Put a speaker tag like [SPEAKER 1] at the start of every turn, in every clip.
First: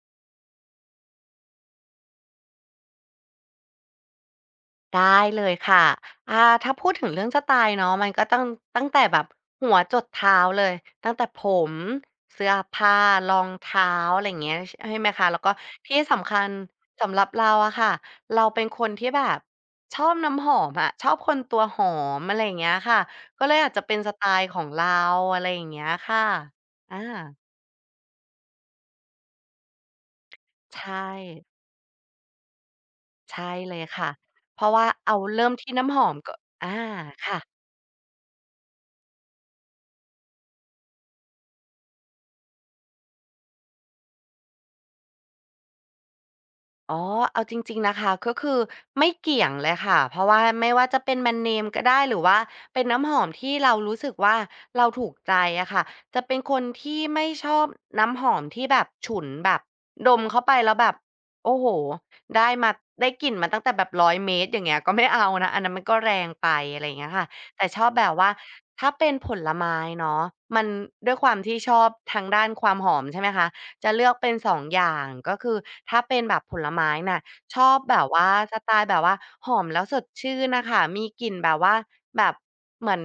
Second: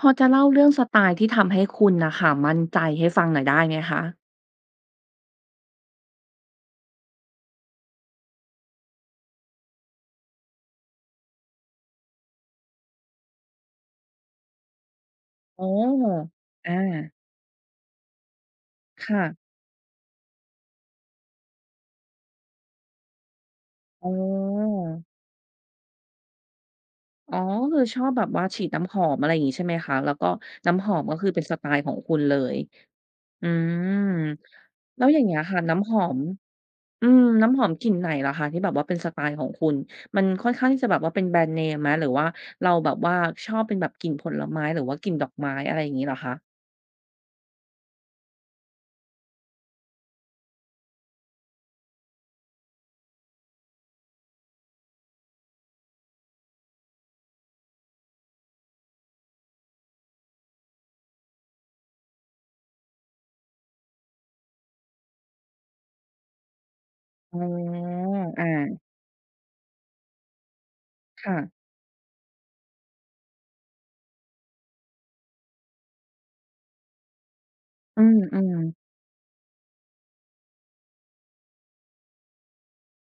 [SPEAKER 1] พอจะเล่าเรื่องสไตล์ที่ทำให้คุณน่ะค่ะมั่นใจให้ฟังหน่อยได้ไหมคะ
[SPEAKER 2] ได้เลยค่ะอ่าถ้าพูดถึงเรื่องสไตล์เนาะมันก็ตั้งแต่แบบหัวจรดเท้าเลยตั้งแต่ผมเสื้อผ้ารองเท้าอะไรอย่างเงี้ยชใช่ไหมคะแล้วก็
[SPEAKER 1] อ๋อ
[SPEAKER 2] ที่สำคัญ
[SPEAKER 1] อา
[SPEAKER 2] สำหรับเราอะค่ะเราเป็นคนที่
[SPEAKER 1] ค่ะ
[SPEAKER 2] แบบชอบน้ำหอมอะชอบคนตัวหอมอะไรอย่างเงี้ยค่ะก็เลยอาจจะเป็น
[SPEAKER 1] อ๋
[SPEAKER 2] สไตล์ของ
[SPEAKER 1] อ
[SPEAKER 2] เราอะไรอย่างเงี้ยค่ะอา
[SPEAKER 1] อ๋อคือชอบแบบว่าฉีดน้ำหอมอะไรอย่างงี้ใช่ไหมคะแล้วก็
[SPEAKER 2] ใช
[SPEAKER 1] น้ำหอม
[SPEAKER 2] ่
[SPEAKER 1] ก็คือเป็นสไตล์ของคุณเลยอื
[SPEAKER 2] ใช่เลย
[SPEAKER 1] ม
[SPEAKER 2] ค่ะเพราะว่า
[SPEAKER 1] แล้วอ
[SPEAKER 2] เอา
[SPEAKER 1] ย่างเงี้ย
[SPEAKER 2] เริ่ม
[SPEAKER 1] ค่ะ
[SPEAKER 2] ที่
[SPEAKER 1] น้ำห
[SPEAKER 2] น้ำห
[SPEAKER 1] อ
[SPEAKER 2] อม
[SPEAKER 1] ม
[SPEAKER 2] ก็อา
[SPEAKER 1] อืม
[SPEAKER 2] ค่ะ
[SPEAKER 1] น้ำหอมกลิ่นไหนเหรอคะที่แบบว่าเป็นสไตล์ของคุณมันค่อนข้างที่จะแบบว่าเป็นแบรนด์เนมไหมหรือว่าเราแบบว่าชอบเป็นแบบกลิ่นผลไม้หรือว่ากลิ่นดอกไม้อะไรอย่างงี้เหรอคะ
[SPEAKER 2] อ๋อเอาจริงๆนะคะก็คือไม่เกี่ยงเลยค่ะเพราะว่าไม่ว่าจะเป็นแบรนด์เนมก็ได้หรือว่าเป็นน้ำหอมที่เรารู้สึกว่าเราถูกใจอะค่ะจะเป็นคนที่ไม่ชอบน้ำหอมที่แบบฉุนแบบดมเข้าไปแล้วแบบโอ้โฮได้มาได้กลิ่นมาตั้งแต่แบบ100เมตรอย่างเงี้ยก็ไม่เอานะอันนั้นมันก็แรงไปอะไรอย่างเงี้ยค่ะ
[SPEAKER 1] อ๋
[SPEAKER 2] แต่ชอ
[SPEAKER 1] อ
[SPEAKER 2] บแบบว่า
[SPEAKER 1] อา
[SPEAKER 2] ถ้าเป็นผลไม้เนาะมันด้วยควา
[SPEAKER 1] ค่ะ
[SPEAKER 2] มที่ชอบทางด้านความหอมใช่ไหมคะ จะเลือกเป็น2องอย่างก็คือถ้าเป็นแบบผลไม้น่ะชอบแบ
[SPEAKER 1] อื
[SPEAKER 2] บว่าส
[SPEAKER 1] ม
[SPEAKER 2] ไตล์
[SPEAKER 1] ๆ
[SPEAKER 2] แบบว่าหอมแล้วสดชื่นน่ะค่ะมีกลิ่นแบบว่าแบบเหมือน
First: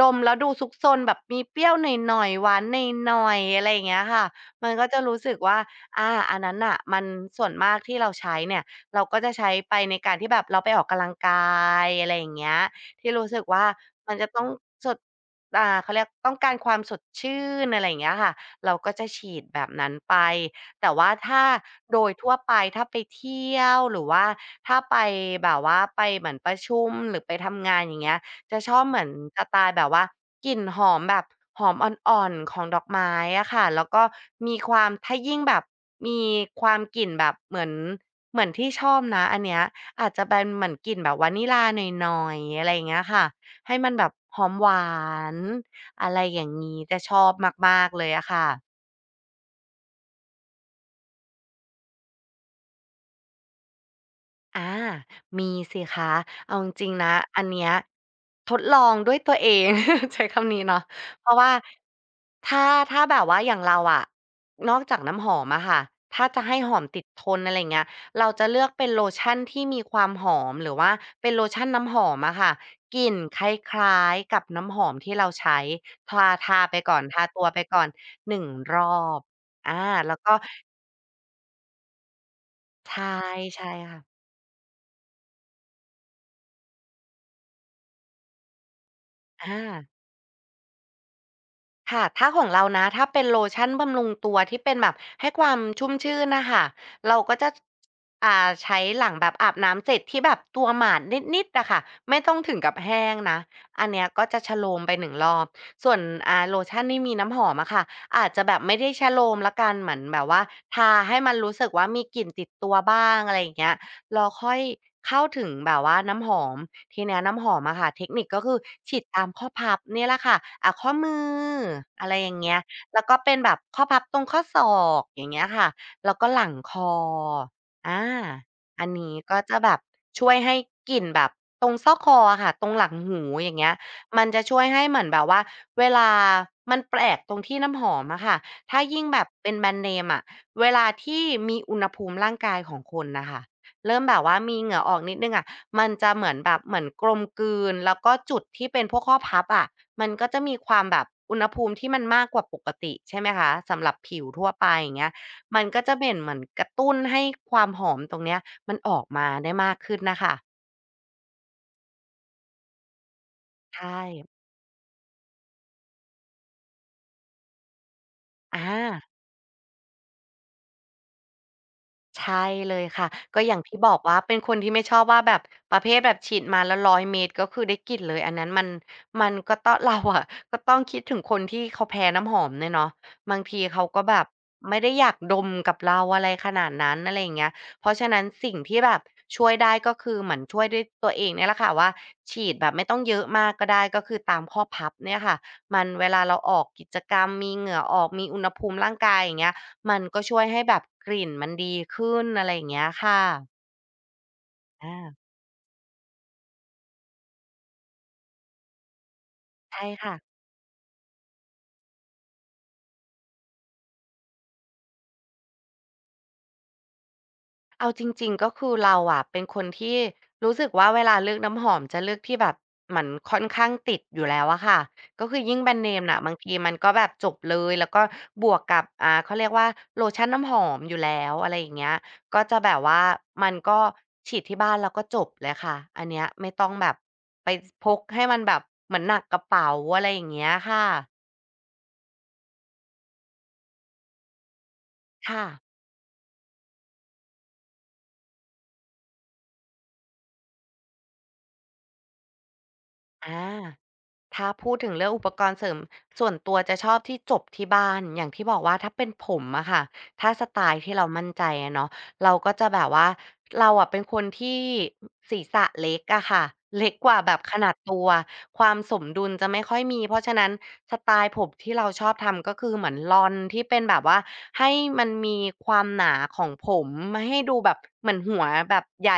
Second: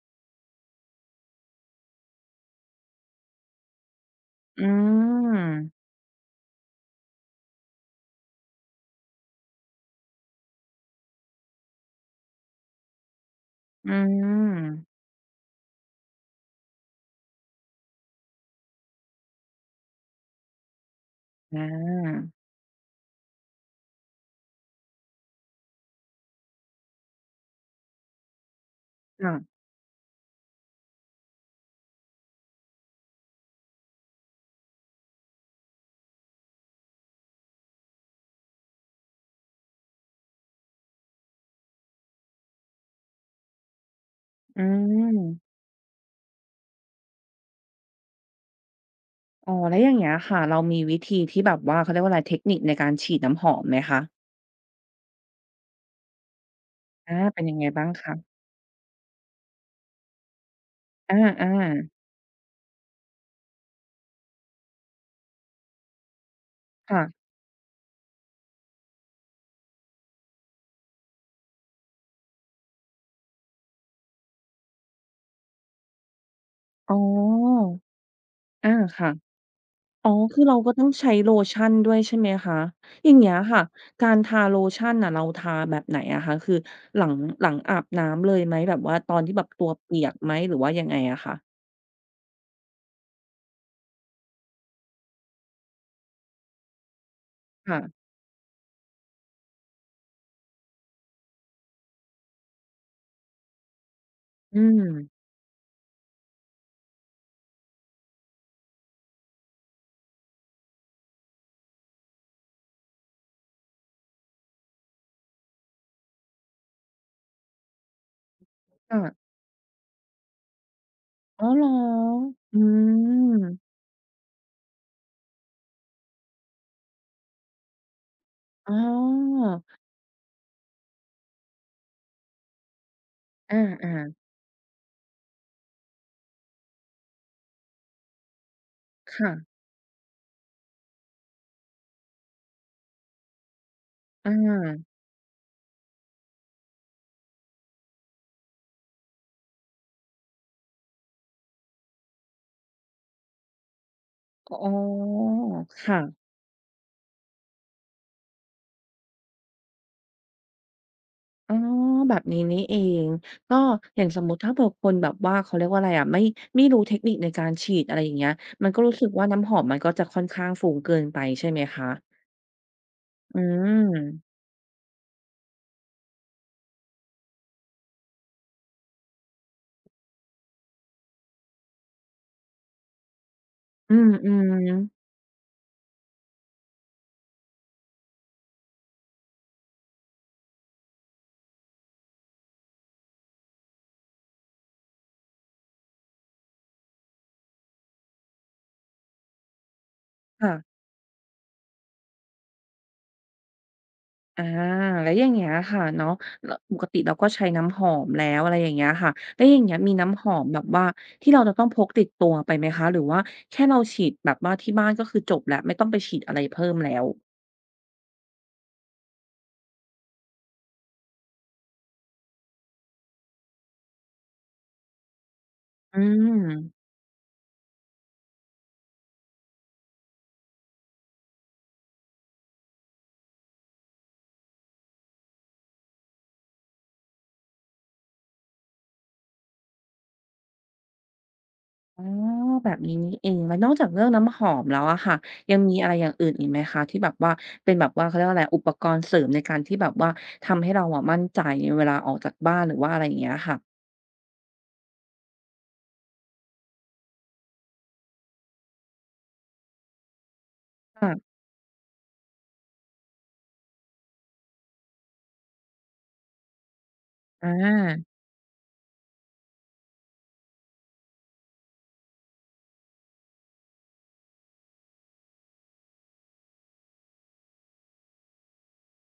[SPEAKER 2] ดมแล้วดูซุกซนแบบมีเปรี้ยวหน่อยๆหวานหน่อยๆอะไรอย่างเงี้ยค่ะ
[SPEAKER 1] อื
[SPEAKER 2] มันก็จะรู้
[SPEAKER 1] ม
[SPEAKER 2] สึกว่าอาอันนั้นน่ะมันส่วนมากที่เราใช้เนี่ยเราก็จะใช้ไปในการที่แบบเราไปออกกำลังกายอะไรอย่างเงี้ยที่รู้สึกว่า
[SPEAKER 1] อื
[SPEAKER 2] มันจะต้องสด
[SPEAKER 1] ม
[SPEAKER 2] อ่าเขาเรียกต้องการความสดชื่นอะไรอย่างเงี้ยค่ะ เราก็จะฉีดแบบนั้นไป แต่ว่าถ้าโด
[SPEAKER 1] อา
[SPEAKER 2] ยทั่วไปถ้าไปเที่ยวหรือว่าถ้าไปแบบว่าไปเหมือนประชุมหรือไปทำงานอย่างเงี้ยจะชอบเหมือน
[SPEAKER 1] ค่ะ
[SPEAKER 2] สไตล์แบบว่ากลิ่นหอมแบบหอมอ่อนๆของดอกไม้อะค่ะแล้วก็มีความถ้ายิ่งแบบมีความกลิ่นแบบเหมือนเหมือนที่ชอบนะอันเนี้ยอาจจะเป็นเหมือนกลิ่นแบบวานิลลาหน่อยๆอะไรอย่างเงี้ยค่ะให้มันแบบหอม
[SPEAKER 1] อื
[SPEAKER 2] หวา
[SPEAKER 1] ม
[SPEAKER 2] น อะไรอย่างนี้จะชอบมากๆเลยอะค่ะ
[SPEAKER 1] อ๋อแล้วอย่างเงี้ยค่ะเรามีวิธีที่แบบว่าเขาเรียกว่าอะไรเทคนิคในการฉีดน้ำหอมไหมคะ
[SPEAKER 2] อามีสิคะเอาจริงๆนะ
[SPEAKER 1] อาเป็
[SPEAKER 2] อั
[SPEAKER 1] น
[SPEAKER 2] น
[SPEAKER 1] ยังไง
[SPEAKER 2] เนี้ย
[SPEAKER 1] บ้างคะ
[SPEAKER 2] ทดลองด้วยตัวเอง ใช้คำนี้เนาะ
[SPEAKER 1] อ
[SPEAKER 2] เพราะ
[SPEAKER 1] า
[SPEAKER 2] ว่า
[SPEAKER 1] ๆ
[SPEAKER 2] ถ้าถ้าแบบว่าอย่างเราอะนอกจากน้ำหอมอะค่ะถ้าจะให้หอม
[SPEAKER 1] ค่ะ
[SPEAKER 2] ติดทนอะไรอย่างเงี้ยเราจะเลือกเป็นโลชั่นที่มีความหอมหรือว่าเป็นโลชั่นน้ำหอมอะค่ะกลิ่นคล้ายๆกับน้ำหอมที่เราใช้ทาไป
[SPEAKER 1] อ๋
[SPEAKER 2] ก่อ
[SPEAKER 1] อ
[SPEAKER 2] นทาตัวไปก่อน1
[SPEAKER 1] อา
[SPEAKER 2] รอ
[SPEAKER 1] ค่ะ
[SPEAKER 2] บอา
[SPEAKER 1] อ๋อ
[SPEAKER 2] แล้วก็
[SPEAKER 1] คือเราก็ต้องใช้โลชั่นด้วยใช่ไหมคะ
[SPEAKER 2] ใช่
[SPEAKER 1] อย่างเงี้ยค่ะ
[SPEAKER 2] ค่ะ
[SPEAKER 1] การทาโลชั่นน่ะเราทาแบบไหนอะคะคือหลังหลังอาบน้ำเลยไหมแบบว่าตอนที่แบบตัว
[SPEAKER 2] อา
[SPEAKER 1] เปียกไหมหรือว่ายังไงอะคะ
[SPEAKER 2] ค่ะถ้าของเรานะถ้าเป็นโลชั่นบำรุงตัวที่เป็นแบบให้ความชุ่มชื่นน่ะค่ะเราก็จะ
[SPEAKER 1] ค่ะ
[SPEAKER 2] ใช้หลังแบบอาบน้ำเสร็จที่แบบตัวหมาดนิดๆอะค่ะไม่ต้องถึงกับแห้งนะอันเนี้ยก็จะโชะ
[SPEAKER 1] อื
[SPEAKER 2] โล
[SPEAKER 1] ม
[SPEAKER 2] มไป1รอบส่วนโลชั่นที่มีน้ำหอมอะค่ะอาจจะแบบไม่ได้โชะโลมแล้วกันเหมือนแบบว่าทาให้มันรู้สึกว่ามีกลิ่นติดตัวบ้างอะไรอย่างเงี้ย เราค่อยเข้าถึงแบบว่าน้ำหอมทีเนี้ยน้ำหอมอะค่ะเทคนิคก็คือฉีด
[SPEAKER 1] ค่ะ
[SPEAKER 2] ตามข้อพับเนี่ยแหละค่ะอ่าข้อมื
[SPEAKER 1] อ๋อเหรอ
[SPEAKER 2] ออะไรอย่างเงี้
[SPEAKER 1] อื
[SPEAKER 2] ยแล้วก็เป็นแบบ
[SPEAKER 1] ม
[SPEAKER 2] ข้อพับตรงข้อศอกอย่างเงี้ยค่ะแล้วก็หลังคออา
[SPEAKER 1] อ๋
[SPEAKER 2] อันนี้ก็
[SPEAKER 1] อ
[SPEAKER 2] จะแบบช่วยให้กลิ่นแบบตรงซอกคออะค่ะตรงหลังหูอ
[SPEAKER 1] อ
[SPEAKER 2] ย่างเงี้ย
[SPEAKER 1] า
[SPEAKER 2] มัน
[SPEAKER 1] ๆ
[SPEAKER 2] จะช่วยให้เหมือนแบบว่าเวลามันแปลกตรงที่น้ำหอมอะค่ะถ้ายิ่งแบบ
[SPEAKER 1] ค่ะ
[SPEAKER 2] เป็นแบรนด์เนมอะเวลาที่มีอุณหภูมิร่างกายของคนน่ะค่ะ เริ่มแบบ
[SPEAKER 1] อา
[SPEAKER 2] ว่ามีเหงื่อออกนิดนึงอะมันจะเหมือนแบบเหมือนกลมกลืนแล้วก็จุดที่เป็นพวกข้อพับอะมันก็จะมีความแบบอุณหภูมิที่มันมากกว่าปกติใช่ไหมคะสำหรับผิวทั่ว
[SPEAKER 1] อ๋
[SPEAKER 2] ไป
[SPEAKER 1] อ
[SPEAKER 2] อย่างเงี้ยมันก็จะ
[SPEAKER 1] ค่ะ
[SPEAKER 2] เป็นเหมือนกระตุ้นให้ความหอมตรงเนี้ยมันออกมาได้มากขึ้นนะคะ
[SPEAKER 1] อ๋อแบบนี้นี่เองก็อ
[SPEAKER 2] ใช่
[SPEAKER 1] ย่างสมมุติถ้าเผื่อคนแบบว่าเขาเรียกว่าอะไรอะไม่รู้เทคนิคในการฉีดอะไรอย่างเงี้ยมันก็รู้
[SPEAKER 2] อา
[SPEAKER 1] สึกว่าน้ำหอมมันก็จะค่อนข้างฟุ้งเกินไปใช่ไหมคะ
[SPEAKER 2] ใช่เลยค่ะ
[SPEAKER 1] อื
[SPEAKER 2] ก็อย่างที่บอกว่า
[SPEAKER 1] ม
[SPEAKER 2] เป็นคนที่ไม่ชอบว่าแบบประเภทแบบฉีดมาแล้ว1 0ยเมตรก็คือได้กลิ่นเลยอันนั้นมันมันก็ต้องเราอะก็ต้องคิดถึงคนที่เขาแพ้น้ำหอมเนี่ยเนาะบางทีเขา
[SPEAKER 1] อื
[SPEAKER 2] ก็แบบ
[SPEAKER 1] ม
[SPEAKER 2] ไม่ได้
[SPEAKER 1] ๆ
[SPEAKER 2] อยากดมกับเราอะไรขนาดนั้นอะไรอย่างเงี้ยเพราะฉะนั้นสิ่งที่แบบช่วยได้ก็คือเหมือนช่วยด้วยตัวเองเนี่ยแหละค่ะว่าฉีดแบบไม่ต้องเยอะมากก็ได้ก็คือตามข้อพับเนี่ยค่ะมันเวลาเราออกกิจกรรมมีเหงื่อออกมีอุณหภูมิร่างกายอย่างเงี้ย มันก็ช่วย
[SPEAKER 1] ค่ะ
[SPEAKER 2] ให้แบบกลิ่นมันดีขึ้นอะไรอย่างเงี้ยค่ะ
[SPEAKER 1] อา
[SPEAKER 2] อา
[SPEAKER 1] แล้วอย่างเงี้ยค่ะเนาะลปกติเราก็ใช้น้ำหอมแล้วอะไรอย่างเงี้ยค่ะแล้วอย่างเงี้ย
[SPEAKER 2] ใช่
[SPEAKER 1] มี
[SPEAKER 2] ค่ะ
[SPEAKER 1] น้ำหอมแบบว่าที่เราจะต้องพกติดตัวไปไหมคะหรือว่าแค่เราฉีดแบบว่าที่บ้านก็คือจบแล้วไม่ต้องไปฉีดอะไรเพิ่มแล้ว
[SPEAKER 2] เอาจริงๆก็คือเราอะเป็นคนที่รู้สึกว่าเวลาเลือกน้ำหอมจะเลือกที่แบบเหมือนค่อนข้างติดอยู่แล้วอะค่ะก็คือยิ่งแบรนด์เน
[SPEAKER 1] อื
[SPEAKER 2] มน่ะ
[SPEAKER 1] ม
[SPEAKER 2] บางทีมันก็แบบจบเลยแล้วก็บวกกับเขาเรียกว่าโลชั่นน้ำหอมอยู่แล้วอะไรอย่างเงี้ยก็จะแบบว่ามันก็ฉีดที่บ้านแล้วก็จบเลยค่ะอันเนี้ยไม่ต้องแบบไปสพกให้มันแบบเหมือนหนักกระเป๋าอะไรอย่างเงี้ยค่ะ
[SPEAKER 1] อ๋อแบบนี้นี่เองแล้วนอกจากเรื่องน้ำหอมแล้วอะค่ะ
[SPEAKER 2] ค่ะ
[SPEAKER 1] ยังมีอะไรอย่างอื่นอีกไหมคะที่แบบว่าเป็นแบบว่าเขาเรียกว่าอะไรอุปกรณ์เสริมในการที่แบบว่าทำให้เราอะมั่นใจเวลาออกจากบ้านหรือว่าอะไรอย่างเงี้ย
[SPEAKER 2] อา
[SPEAKER 1] ค่ะ
[SPEAKER 2] ถ้าพูดถึงเรื่องอุปกรณ์เสริมส่วนตัวจะชอบที่จบที่บ้านอย่างที่บอกว่าถ้าเป็นผมอะค่ะถ้าสไตล์ที่เรา
[SPEAKER 1] ค่ะ
[SPEAKER 2] มั่นใจอะเนาะเราก็จะแบบว่าเราอะเป็นคนที่ศีรษะเล็กอะค่ะเล็กกว่าแบบ
[SPEAKER 1] อา
[SPEAKER 2] ขนาดตัวความสมดุลจะไม่ค่อยมีเพราะฉะนั้นสไตล์ผมที่เราชอบทำก็คือเหมือนลอนที่เป็นแบบว่าให้มันมีความหนาของผมไม่ให้ดูแบบเหมือนหัวแบบใหญ่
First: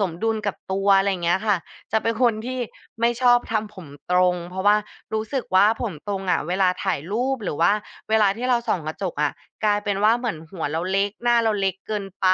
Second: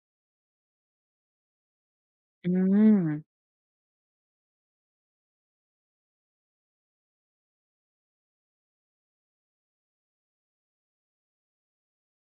[SPEAKER 2] สมดุลกับตัวอะไรเงี้ยค่ะ จะเป็นคน
[SPEAKER 1] อื
[SPEAKER 2] ที่
[SPEAKER 1] ม
[SPEAKER 2] ไม่ชอบทำผมตรงเพราะว่ารู้สึกว่าผมตรงอะเวลาถ่ายรูปหรือว่าเวลาที่เราส่องกระจกอะกลายเป็นว่าเหมือนหัวเราเล็กหน้าเราเล็กเกินไป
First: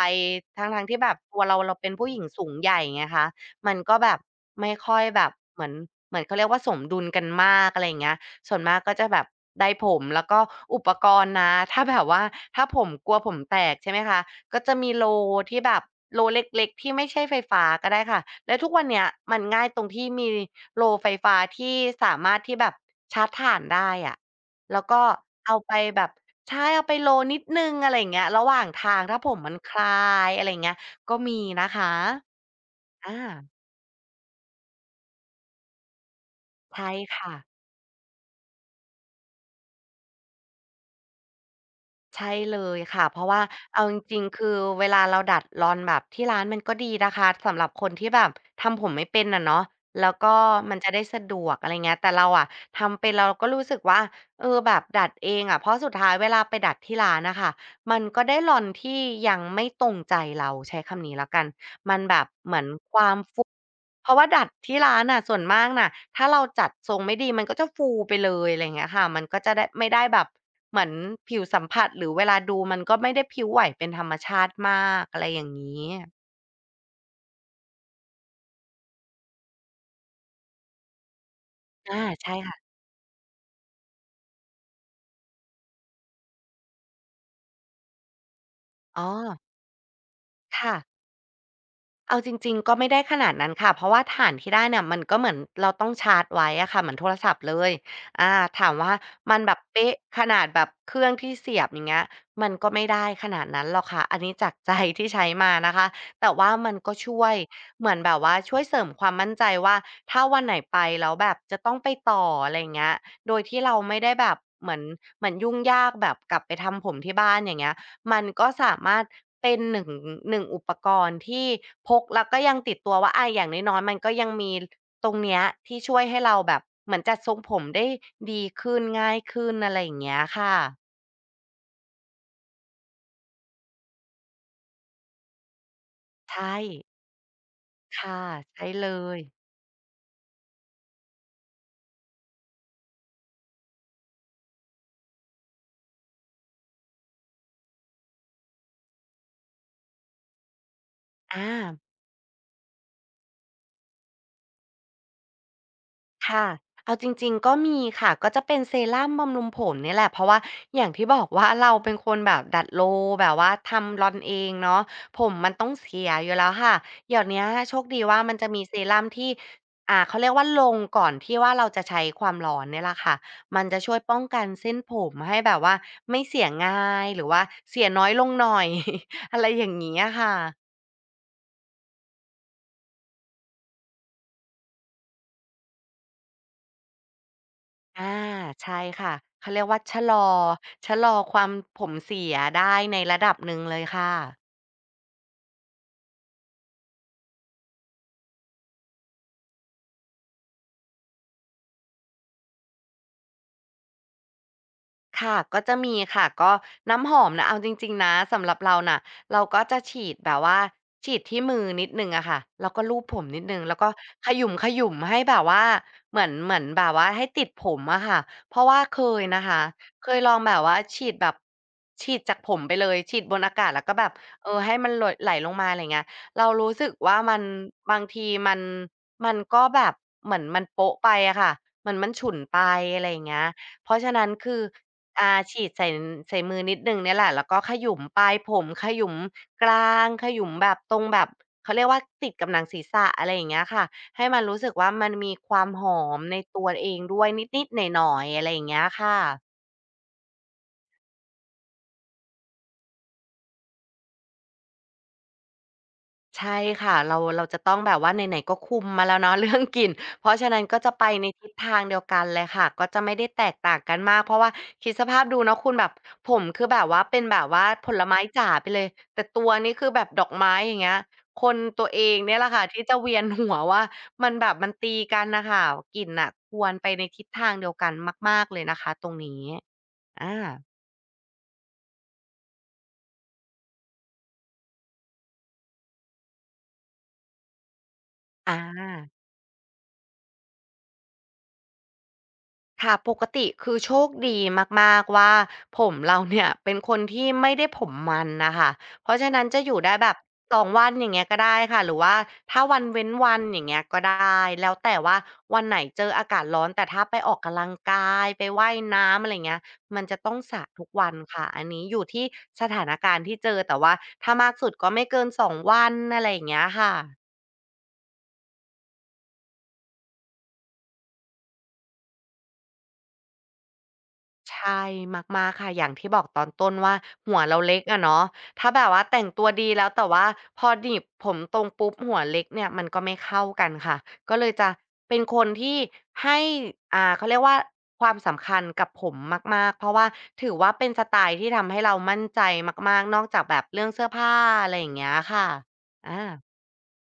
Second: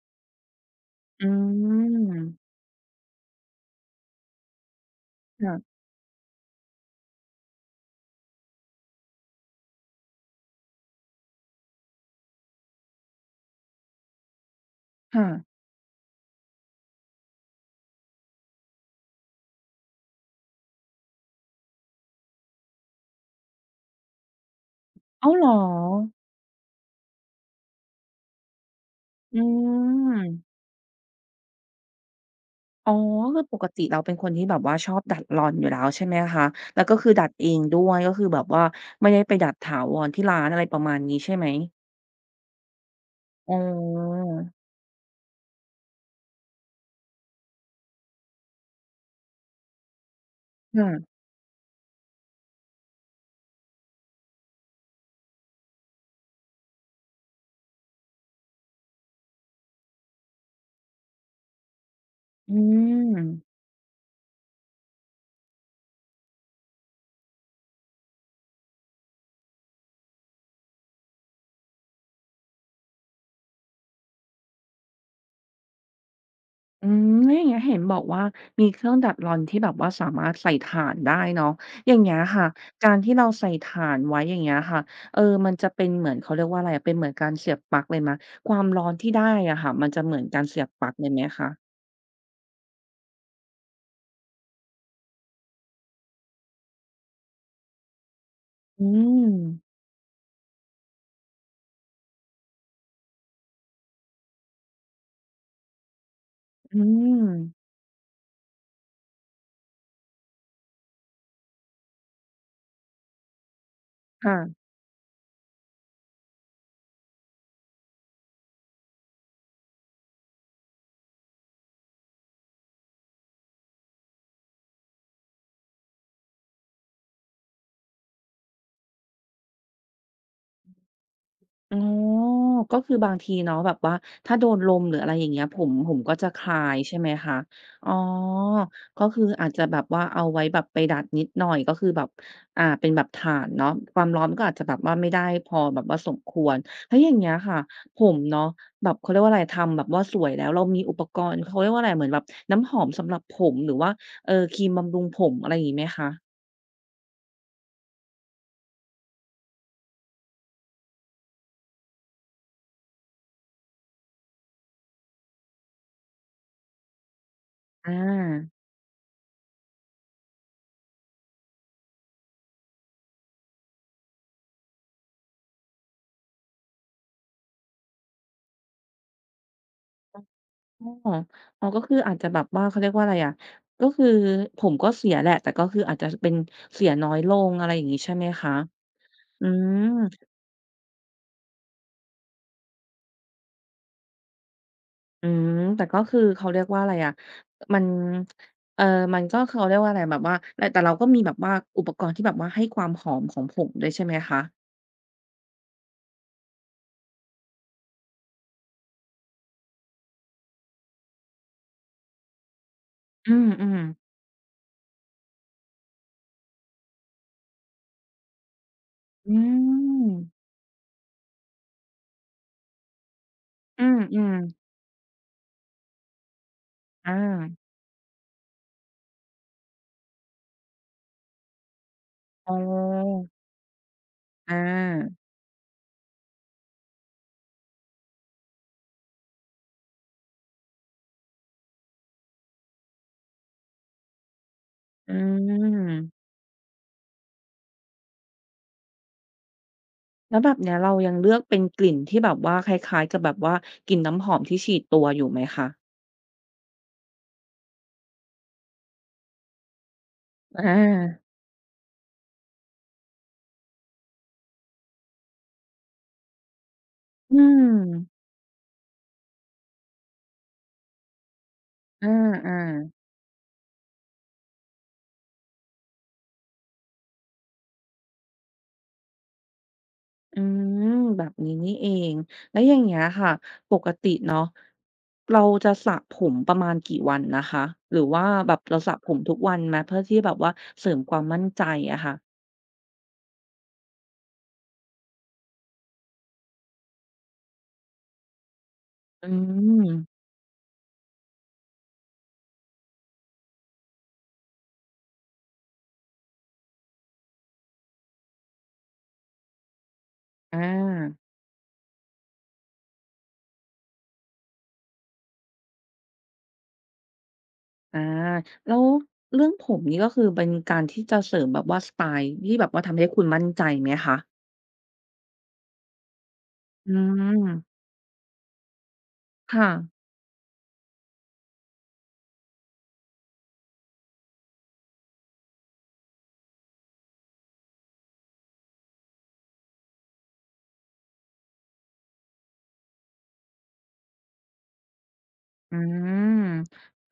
[SPEAKER 2] ทั้งๆที่แบบ
[SPEAKER 1] อื
[SPEAKER 2] ตัวเราเราเป็นผู้หญิง
[SPEAKER 1] ม
[SPEAKER 2] สูงใหญ่ไงคะมันก็แบบไม่ค่อยแบบเหมือน
[SPEAKER 1] ค่ะ
[SPEAKER 2] เหมือนเขาเรียกว่าสมดุลกันมากอะไรอย่างเงี้ยส่วนมากก็จะแบบได้ผมแล้วก็อุปกรณ์นะถ้าแบบว่าถ้าผมกลัวผมแตกใช่ไหมคะ ก็จะมีโล
[SPEAKER 1] ค่ะ
[SPEAKER 2] ที่แบบโลเล็กๆที่ไม่ใช่ไฟฟ้าก็ได้ค่ะและทุกวันเนี้ยมันง่ายตรงที่มีโลไฟฟ้าที่สามารถที่แบบชาร์จถ่านได้อะแล้วก็
[SPEAKER 1] อ้าวเหรอ
[SPEAKER 2] เอาไปแบบใช่เอาไปโลนิดหนึ่งอะไรอย่างเงี้ยระหว่างทางถ้าผ
[SPEAKER 1] อื
[SPEAKER 2] มมันคลายอะไรอ
[SPEAKER 1] ม
[SPEAKER 2] ย่างเงี้ยก็มีนะคะ
[SPEAKER 1] อ๋อ
[SPEAKER 2] อา
[SPEAKER 1] คือปกติเราเป็นคนที่แบบว่าชอบดัดลอนอยู่แล้วใช่ไหมคะ แล้ว
[SPEAKER 2] ใช่
[SPEAKER 1] ก็คือดัด
[SPEAKER 2] ค่ะ
[SPEAKER 1] เองด้วยก็คือแบบว่าไม่ได้ไปดัดถาวรที่ร้านอะไรประมาณนี้ใช่ไหม
[SPEAKER 2] ใช่เลยค่ะเพราะว่า
[SPEAKER 1] อ๋
[SPEAKER 2] เอาจริง
[SPEAKER 1] อ
[SPEAKER 2] ๆคือเวลาเราดัดรอนแบบที่ร้านมันก็ดีนะคะสำหรับคนที่แบบทำผมไม่เป็นอะเนาะแล้วก็มันจะได้
[SPEAKER 1] ค่ะ
[SPEAKER 2] สะดวกอะไรเงี้ยแต่เราอะทำเป็นเราก็รู้สึกว่าเออแบบดัดเองอะเพราะสุดท้ายเวลาไปดัดที่ร้านนะคะมันก็ได้รอนที่ยังไม่ตรงใจเราใช้คำนี้แล้วกัน มันแบบเห
[SPEAKER 1] อื
[SPEAKER 2] มือนความ
[SPEAKER 1] ม
[SPEAKER 2] ฟูเพราะว่าดัดที่ร้านน่ะส่วนมากน่ะถ้าเราจัดทรงไม่ดีมันก็จะฟูไปเลยอะไรอย่างเงี้ยค่ะมันก็จะได้ไม่ได้แบบเหมือนผิวสัมผัสหรือเวลาดูมันก็ไม่ได้พริ้วไหวเป็นธรรมชาติมากอะไรอย่างงี้
[SPEAKER 1] อืมแล้วอย่างเงี้ยเห็นบอกว่ามีเครื่องดัดร้อนที่แบบว่าสามารถใส่ถ่านได้เนาะอย่าง
[SPEAKER 2] อา
[SPEAKER 1] เงี้ย
[SPEAKER 2] ใช่
[SPEAKER 1] ค่ะ
[SPEAKER 2] ค่ะ
[SPEAKER 1] การที่เราใส่ถ่านไว้อย่างเงี้ยค่ะเออมันจะเป็นเหมือนเขาเรียกว่าอะไรอะเป็นเหมือนการเสียบปลั๊กเลยไหมะความร้อน
[SPEAKER 2] อ๋อ
[SPEAKER 1] ที่ได้อะค่ะมันจะเหมือนการเสียบ
[SPEAKER 2] ค่ะ
[SPEAKER 1] ปลั๊กเลยไหมคะ
[SPEAKER 2] เอาจริงๆก็ไม่ได้ขนาดนั้นค่ะเพราะว่าฐานที่ได้เนี่ยมันก็เหมือนเราต้องชาร์จไว้อะค่ะเหมือนโทรศัพท์เลยอาถาม
[SPEAKER 1] อื
[SPEAKER 2] ว่า
[SPEAKER 1] ม
[SPEAKER 2] มันแบบเป๊ะขนาดแบบเครื่องที่เสียบอย่างเงี้ยมันก็ไม่ได้ขนาดนั้นหรอกค่ะอันนี้จากใจที่ใช้มานะคะแต่ว่ามัน
[SPEAKER 1] อื
[SPEAKER 2] ก็ช่ว
[SPEAKER 1] ม
[SPEAKER 2] ยเหมือนแบบว่าช่วยเสริมความมั่นใจว่าถ้าวันไหนไปแล้วแบบจะต้องไปต่ออะไรอย่างเงี้ยโดยที่เราไม่ได้แบ
[SPEAKER 1] ค่ะ
[SPEAKER 2] บเหมือนเหมือนยุ่งยากแบบกลับไปทำผมที่บ้านอย่างเงี้ย มันก็สามารถเป็นหนึ่งอุปกรณ์ที่พกแล้วก็ยังติดตัวว่าอาอย่างน้อยๆมันก็ยังมีตรงเนี้ยที่ช่วยให้เราแบบเหมือนจัดทรงผมได้ดีขึ้นง่ายขึ้นอะไรอย่างเงี้ยค่ะ
[SPEAKER 1] อ๋อก็คือบางทีเนาะแบบว่าถ้าโดนลมหรืออะไรอย่างเงี้ยผมก็จะ
[SPEAKER 2] ใช
[SPEAKER 1] ค
[SPEAKER 2] ่
[SPEAKER 1] ลายใช่ไหมคะอ๋อ
[SPEAKER 2] ค่ะใช่เล
[SPEAKER 1] ก็
[SPEAKER 2] ย
[SPEAKER 1] คืออาจจะแบบว่าเอาไว้แบบไปดัดนิดหน่อยก็คือแบบอ่าเป็นแบบถ่านเนาะความร้อนก็อาจจะแบบว่าไม่ได้พอแบบว่าสมควรแล้วอย่างเงี้ยค่ะผมเนาะแบบเขาเรียกว่าอะไรทำแบบว่าสวยแล้วเรามีอุปกรณ์เขาเรียก
[SPEAKER 2] อา
[SPEAKER 1] ว่าอะไรเหมือนแบบน้ำหอมสำหรับผมหรือว่าเออครีมบำรุงผมอะไรอย่างงี้ไหมคะ
[SPEAKER 2] ค่ะเอาจริงๆก็มีค่ะ ก็จะเป็นเซรั่มบำรุงผมเนี่ยแหละเพราะว่าอย่างที่บอกว่าเราเป็นคนแบบดัดโลว์แบบว่าทำลอนเองเนาะผมมันต้องเสียอยู่แล้วค่ะเดี๋ยวเนี้ยโชค
[SPEAKER 1] อ
[SPEAKER 2] ดีว่ามันจะ
[SPEAKER 1] า
[SPEAKER 2] มีเซรั่มที่เขาเรียกว่าลงก่อนที่ว่าเราจะใช้ความร้อนเนี่ยแหละค่ะมันจะช่วยป้องกันเส้นผมให้แบบว่าไม่เสียง่ายหรือว่าเสียน้อยลงหน่อย อะไรอย่างงี้อะค่ะ
[SPEAKER 1] อ๋ออ๋อก็คืออาจจะแบบว่าเขาเรียกว่าอะไรอะก็คือผมก็เสียแหละแต่ก็คืออาจจะเป็นเสียน้อยลงอะไรอย่างงี้ใช่
[SPEAKER 2] อา
[SPEAKER 1] ไหมคะ
[SPEAKER 2] ใช่ค่ะ
[SPEAKER 1] อื
[SPEAKER 2] เขาเรียก
[SPEAKER 1] ม
[SPEAKER 2] ว่าชะลอความผมเสียได้ในระดับหนึ่งเลยค่ะ
[SPEAKER 1] อืมแต่ก็คือเขาเรียกว่าอะไรอะมันเอ่อมันก็เขาเรียกว่าอะไรแบบว่าแต่เราก็มีแบบว่าอุปกรณ์ที่แบบว่าให้ความหอมของผงด้วยใช่ไหมคะ
[SPEAKER 2] ค่ะก็จะมีค่ะก็น้ำหอมนะเอาจริงๆนะสำหรับเราน่ะเราก็จะฉีดแบบว่าฉีดที่มือนิดหนึ่งอะค่ะแล้วก็ลูบผม
[SPEAKER 1] อื
[SPEAKER 2] นิดหนึ่งแล้
[SPEAKER 1] ม
[SPEAKER 2] วก็
[SPEAKER 1] ๆ
[SPEAKER 2] ขยุ่มๆให้แบบว่าเหมือนแบบว่าให้ติดผมอะค่ะเพราะว่าเคย
[SPEAKER 1] อื
[SPEAKER 2] นะคะ
[SPEAKER 1] ม
[SPEAKER 2] เคยลองแบบว่าฉีดแบบฉีดจากผมไปเลยฉีดบนอากาศ
[SPEAKER 1] อื
[SPEAKER 2] แล้วก็แบบ
[SPEAKER 1] ม
[SPEAKER 2] เออ
[SPEAKER 1] ๆ
[SPEAKER 2] ให้มันหลดไหลลงมาอะไรเงี้ยเรารู้สึก
[SPEAKER 1] อา
[SPEAKER 2] ว่ามันบางทีมันก็แบบเหมือนมันโป๊ะไปอะค่ะเหมือนมันฉุ่น
[SPEAKER 1] อ๋อ
[SPEAKER 2] ไปอะไรอย่างเงี้ยเพราะฉะนั้น
[SPEAKER 1] อ
[SPEAKER 2] คือ
[SPEAKER 1] า
[SPEAKER 2] อาฉีดใส่มือนิดหนึ่งเนี่ยแหละแล้วก็ขยุมปลายผมขยุมกลางขยุมแบบตรงแบบเขาเรียกว่าติดกับหนังศีรษะอะไรอย่างเงี้ยค่ะให้มันรู้สึกว่ามั
[SPEAKER 1] อื
[SPEAKER 2] นมีความหอม
[SPEAKER 1] ม
[SPEAKER 2] ในตัวเองด้วยนิดๆหน่อยๆอะไรอย่างเงี้ยค่ะ
[SPEAKER 1] แล้วแบบเนี้ยเรายังเลือกเป็นกลิ่นที่แบบว่าคล้ายๆกับแบบว่ากลิ่นน้ำหอมที่ฉีดตัวอยู่ไหมคะ
[SPEAKER 2] ใช่ค่ะเราจะต้องแบบว่าไหนๆก็คุมมาแล้วเนาะ เรื่องกลิ่นเพราะฉะนั้
[SPEAKER 1] อ
[SPEAKER 2] นก็จะไปใน
[SPEAKER 1] า
[SPEAKER 2] ทิศทางเดียวกันเลยค่ะก็จะไม่ได้แตกต่างกันมากเพราะว่าคิดสภาพดูเนาะคุณแบบผมคือแบบว่าเป็น
[SPEAKER 1] อื
[SPEAKER 2] แบบว่า
[SPEAKER 1] ม
[SPEAKER 2] ผลไม้จ๋าไปเลยแต่ตัวนี่คือแบบดอกไม้อย่างเงี้ยคนตัวเอ
[SPEAKER 1] อ
[SPEAKER 2] งเนี่ยแหละ
[SPEAKER 1] า
[SPEAKER 2] ค่ะ
[SPEAKER 1] ๆ
[SPEAKER 2] ที่จะเวียนหัวว่ามันแบบมันตีกันน่ะค่ะกลิ่นน่ะควรไปในทิศทางเดียวกันมากๆเลยนะคะตรงนี้อา
[SPEAKER 1] อืม แบบนี้นี่เองแล้วอย่างเงี้ยค่ะปกติเนาะเราจะสระผมประมาณกี่วันนะคะหรือว่าแบบ
[SPEAKER 2] อา
[SPEAKER 1] เราสระผมทุกวันไหมเพื่อที่แบบว่าเสริมความมั่นใจอะค่ะ
[SPEAKER 2] ค่ะปกติคือโชคดีมากๆว่าผมเราเนี่ยเป็นคนที่ไม่ได้ผมมันน่ะค่ะเพราะ
[SPEAKER 1] อื
[SPEAKER 2] ฉะนั้นจะอยู่ได้แบบ
[SPEAKER 1] ม
[SPEAKER 2] 2วันอย่างเงี้ยก็ได้ค่ะหรือว่าถ้าวันเว้นวันอย่างเงี้ยก็ได้แล้วแต่ว่าวันไหนเจออากาศร้อนแต่ถ้าไปออกกำลังกายไปว่ายน้ำอะไรเงี้ยมันจะต้องส
[SPEAKER 1] อ
[SPEAKER 2] ระทุกวัน
[SPEAKER 1] า
[SPEAKER 2] ค่ะอันนี้อยู่ที่สถานการณ์ที่เจอแต่ว่าถ้ามากสุดก็ไม่เกินสองวันอะไรอย่างเงี้ยค่ะ
[SPEAKER 1] อาแล้วเรื่องผมนี่ก็คือเป็นการที่จะเสริมแบบว่าสไตล์ที่แบบว่าทำให้คุณมั่นใจไหมคะ
[SPEAKER 2] ใช่มากๆค่ะอย่างที่บอกตอนต้น
[SPEAKER 1] อื
[SPEAKER 2] ว่าหัวเราเล็
[SPEAKER 1] ม
[SPEAKER 2] กอะเนาะถ้าแบบว่าแต่งตัว
[SPEAKER 1] ค่ะ
[SPEAKER 2] ดีแล้วแต่ว่าพอหนีบผมตรงปุ๊บหัวเล็กเนี่ยมันก็ไม่เข้ากันค่ะก็เลยจะเป็นคนที่ให้อ่าเขาเรียกว่าความสำคัญกับผมมากๆเพราะว่าถือว่าเป็นสไตล์ที่ทำให้เรามั่นใจมากๆนอกจากแบบเรื่องเสื้อผ้าอะไรอย่างเงี้ยค่ะ
[SPEAKER 1] อื
[SPEAKER 2] อา
[SPEAKER 1] ม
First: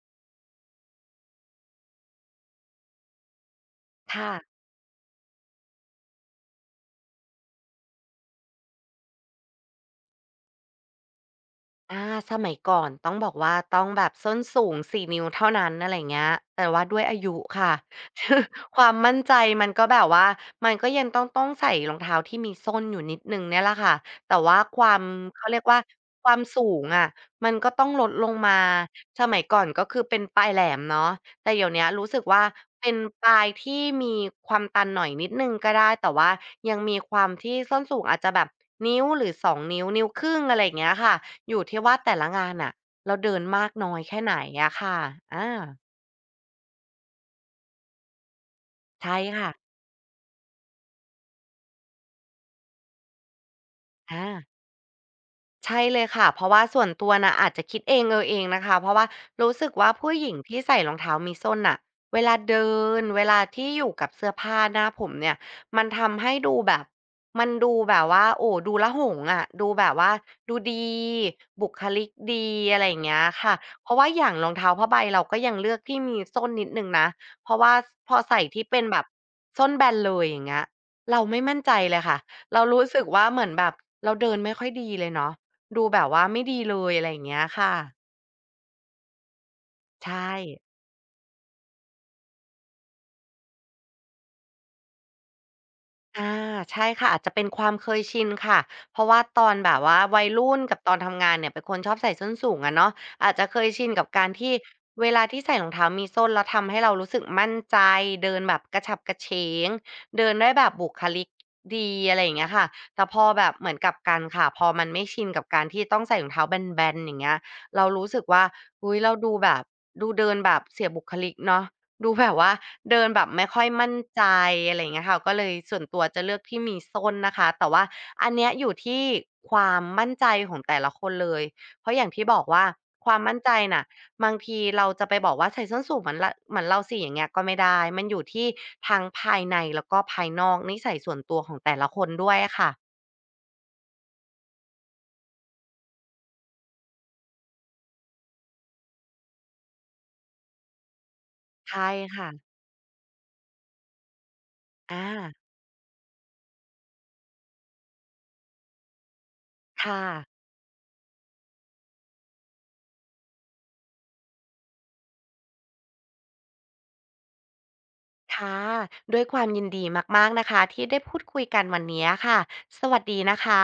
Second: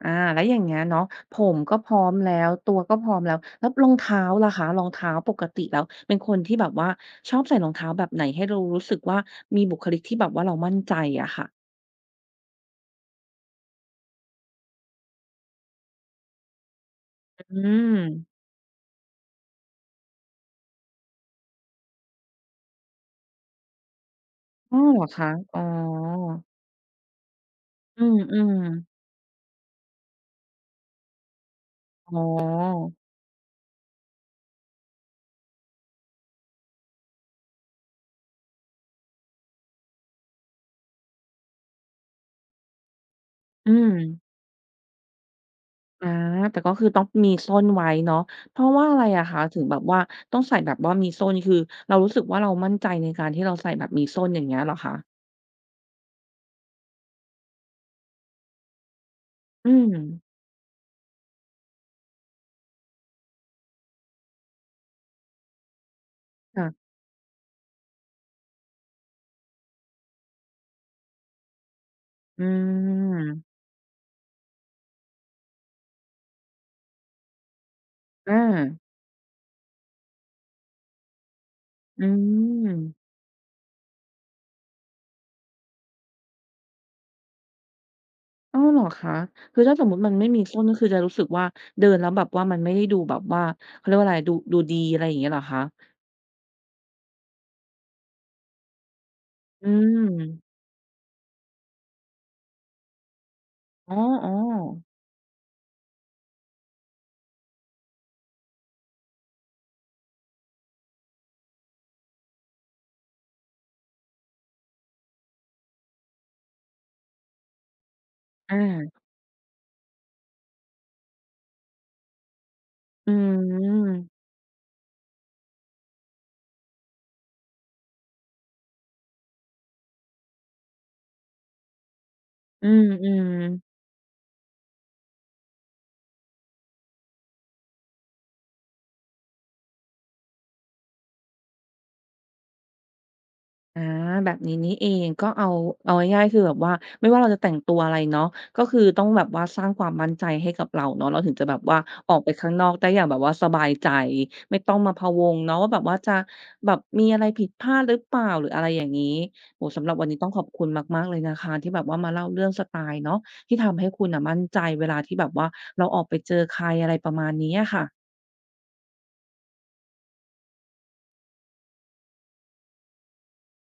[SPEAKER 1] อ่าแล้วอย่างเงี้ยเนาะผมก็พร้อมแล้วตัวก็พร้อมแล้วแล้วรองเท้า
[SPEAKER 2] ค่ะ
[SPEAKER 1] ล่ะคะรองเท้าปกติแล้วเป็นคนที่แบบว่าชอบใส่รองเท้าแบบไหนให้เรารู้สึกว่ามีบุคลิกที่แบบว่าเรามั่นใจอะค่ะ
[SPEAKER 2] อาสมัยก่อนต้องบอกว่าต้องแบบส้นสูง4นิ้วเท่านั้นอะไรอย่าเงี้ยแต่ว่าด้วยอายุ
[SPEAKER 1] อื
[SPEAKER 2] ค่ะ
[SPEAKER 1] ม
[SPEAKER 2] ความมั่นใจมันก็แบบว่ามันก็ยังต้องใส่รองเท้าที่มีส้นอยู่นิดนึงเนี่ยแหละค่ะแต่ว่า
[SPEAKER 1] อ้
[SPEAKER 2] ค
[SPEAKER 1] อ
[SPEAKER 2] วา
[SPEAKER 1] เหร
[SPEAKER 2] ม
[SPEAKER 1] อคะ
[SPEAKER 2] เขา
[SPEAKER 1] อ๋
[SPEAKER 2] เรี
[SPEAKER 1] อ
[SPEAKER 2] ยกว่าความสูงอะมันก็ต้อง
[SPEAKER 1] อื
[SPEAKER 2] ลดลงมา
[SPEAKER 1] ม
[SPEAKER 2] สมัยก่อนก็คือเป็นปลายแหลมเนาะแต่เดี๋ยวเนี้ย
[SPEAKER 1] ๆ
[SPEAKER 2] รู้
[SPEAKER 1] อ๋อ
[SPEAKER 2] สึกว่าเป็นปลายที่มีความตันหน่อยนิดนึงก็ได้แต่ว่ายังมีความที่ส้นสูงอาจจะแบบนิ้วหรือ2นิ้วนิ้วครึ่งอะไรอย่างเงี้ยค่ะ อยู่ที่ว่าแต่ละงานน่ะเราเดินมา
[SPEAKER 1] อื
[SPEAKER 2] กน้
[SPEAKER 1] ม
[SPEAKER 2] อยแค่ไหนอะค่ะอา
[SPEAKER 1] อาแต่ก็คือต้องมีส้นไว้เนาะเพราะว่าอะไร
[SPEAKER 2] ใช่
[SPEAKER 1] อะคะ
[SPEAKER 2] ค่ะ
[SPEAKER 1] ถึงแบบว่าต้องใส่แบบว่ามีส้นคือเรารู้สึกว่าเรามั่นใจในการที่เราใส่แบบมีส้
[SPEAKER 2] อา
[SPEAKER 1] นอย่างเงี้ยเหรอคะ
[SPEAKER 2] ใช่เลยค่ะเพราะว่าส่วนตัวนะอาจจะคิดเองเออเองนะคะเพราะว่ารู้สึ
[SPEAKER 1] อื
[SPEAKER 2] กว่า
[SPEAKER 1] ม
[SPEAKER 2] ผู้หญิงที่ใส่รองเท้ามีส้นน่ะเวลาเดินเวลาที่อยู่กับเสื้อผ้าหน้าผมเนี่ยมันทำให้ดูแบบ
[SPEAKER 1] ค่ะ
[SPEAKER 2] มันดูแบบว่าโอ้ดูละหงส่ะดูแบบว่าดูดีบุคลิก
[SPEAKER 1] อื
[SPEAKER 2] ดีอะไรอย่างเงี้ยค่ะ
[SPEAKER 1] ม
[SPEAKER 2] เพราะว่าอย่างรองเท้าผ้าใบเราก็ยังเลือกที่มีส้นนิดนึงนะเพราะว่าพอ
[SPEAKER 1] อา
[SPEAKER 2] ใส่ที่เป็นแบบส้นแบนเลยอย่างเงี้ยเราไม่มั่นใจเล
[SPEAKER 1] อื
[SPEAKER 2] ยค่ะเรา
[SPEAKER 1] ม
[SPEAKER 2] รู้สึกว่าเหมือนแบบเราเดินไม่ค่อยดีเลยเนาะ ดูแบบว่าไม่ดีเลยอะไรอย่างเงี้ยค่ะ
[SPEAKER 1] อ้าวเหรอคะคือถ้าสมมุติ
[SPEAKER 2] ใช
[SPEAKER 1] มันไม่
[SPEAKER 2] ่
[SPEAKER 1] มีส้นก็คือจะรู้สึกว่าเดินแล้วแบบว่ามันไม่ได้ดูแบบว่าเขาเรียกว่าอะไรดูดีอะไรอย่างเงี้ยเหรอคะ
[SPEAKER 2] อาใช่ค่ะอาจจะเป็นความเคยชินค่ะเพราะว่าตอน
[SPEAKER 1] อื
[SPEAKER 2] แบบว่า
[SPEAKER 1] ม
[SPEAKER 2] วัยรุ่นกับตอนทำงานเนี่ยเป็นคนชอบใส่ส้นสูงอะเนาะอาจจะเคยชิน
[SPEAKER 1] อ๋อ
[SPEAKER 2] กับการที่
[SPEAKER 1] ๆ
[SPEAKER 2] เวลาที่ใส่รองเท้ามีส้นแล้วทำให้เรารู้สึกมั่นใจเดินแบบกระฉับกระเฉงเดินได้แบบบุคลิกดีอะไรอย่างเงี้ยค่ะแต่พอแบบเหมือนกลับกันค่ะพอมันไม่ชินกับการที่ต้องใส่รองเท้าแบนๆอย่างเงี้ยเรารู้สึกว่า
[SPEAKER 1] อ
[SPEAKER 2] อุ๊ย
[SPEAKER 1] า
[SPEAKER 2] เราดูแบบดูเดินแบบเสียบุคลิกเนาะ ดูแบบว่าเดิน
[SPEAKER 1] อื
[SPEAKER 2] แบบไม่ค่อยมั่น
[SPEAKER 1] ม
[SPEAKER 2] ใจอะไรอย่างเงี้ยค่ะก็เลยส่วนตัวจะเลือกที่มีส้นนะคะแต่ว่าอันเนี้ยอยู่ที่ความมั่นใจของแต่ละคนเลยเพราะอย่างที่บอกว่า
[SPEAKER 1] อื
[SPEAKER 2] ความ
[SPEAKER 1] ม
[SPEAKER 2] มั่นใจ
[SPEAKER 1] ๆ
[SPEAKER 2] น่ะบางทีเราจะไปบอกว่าใส่ส้นสูงเหมือนละเหมือนเราสิอย่างเงี้ยก็ไม่ได้มันอยู่ที่ทั้งภายในแล้วก็ภายนอกนิสัยส่วนตัวของแต่ละคนด้วยอะค่ะ
[SPEAKER 1] อาแบบนี้นี่เองก็เอาง่ายๆคือแบบว่าไม่ว่าเราจะแต่งตัวอะไรเนาะก็คือต้องแบบว่าสร้างความมั่นใจให้กับเราเนาะเราถึงจะแบบว่า
[SPEAKER 2] ใช่
[SPEAKER 1] ออกไป
[SPEAKER 2] ค่ะ
[SPEAKER 1] ข้างนอกได้อย่างแบบว่าสบายใจไม่ต้องมา
[SPEAKER 2] อา
[SPEAKER 1] พะวงเนาะว่าแบบว่าจะแบบมีอะไรผิดพลาดหรือเปล่าหรืออะไรอย่างนี้โอ้สำหรับ
[SPEAKER 2] ค่ะ
[SPEAKER 1] วันนี้ต้องขอบคุณมากๆเลยนะคะที่แบบว่ามาเล่าเรื่องสไตล์เนาะที่ทำให้คุณอ่ะมั่นใจเวลาที่แบบว่าเราออกไปเจอใครอะไรประมาณนี้ค่ะ
[SPEAKER 2] ค่ะด้วยความยินดีมากๆนะคะที่ได้พูดคุยกันวันนี้ค่ะสวัสดีนะคะ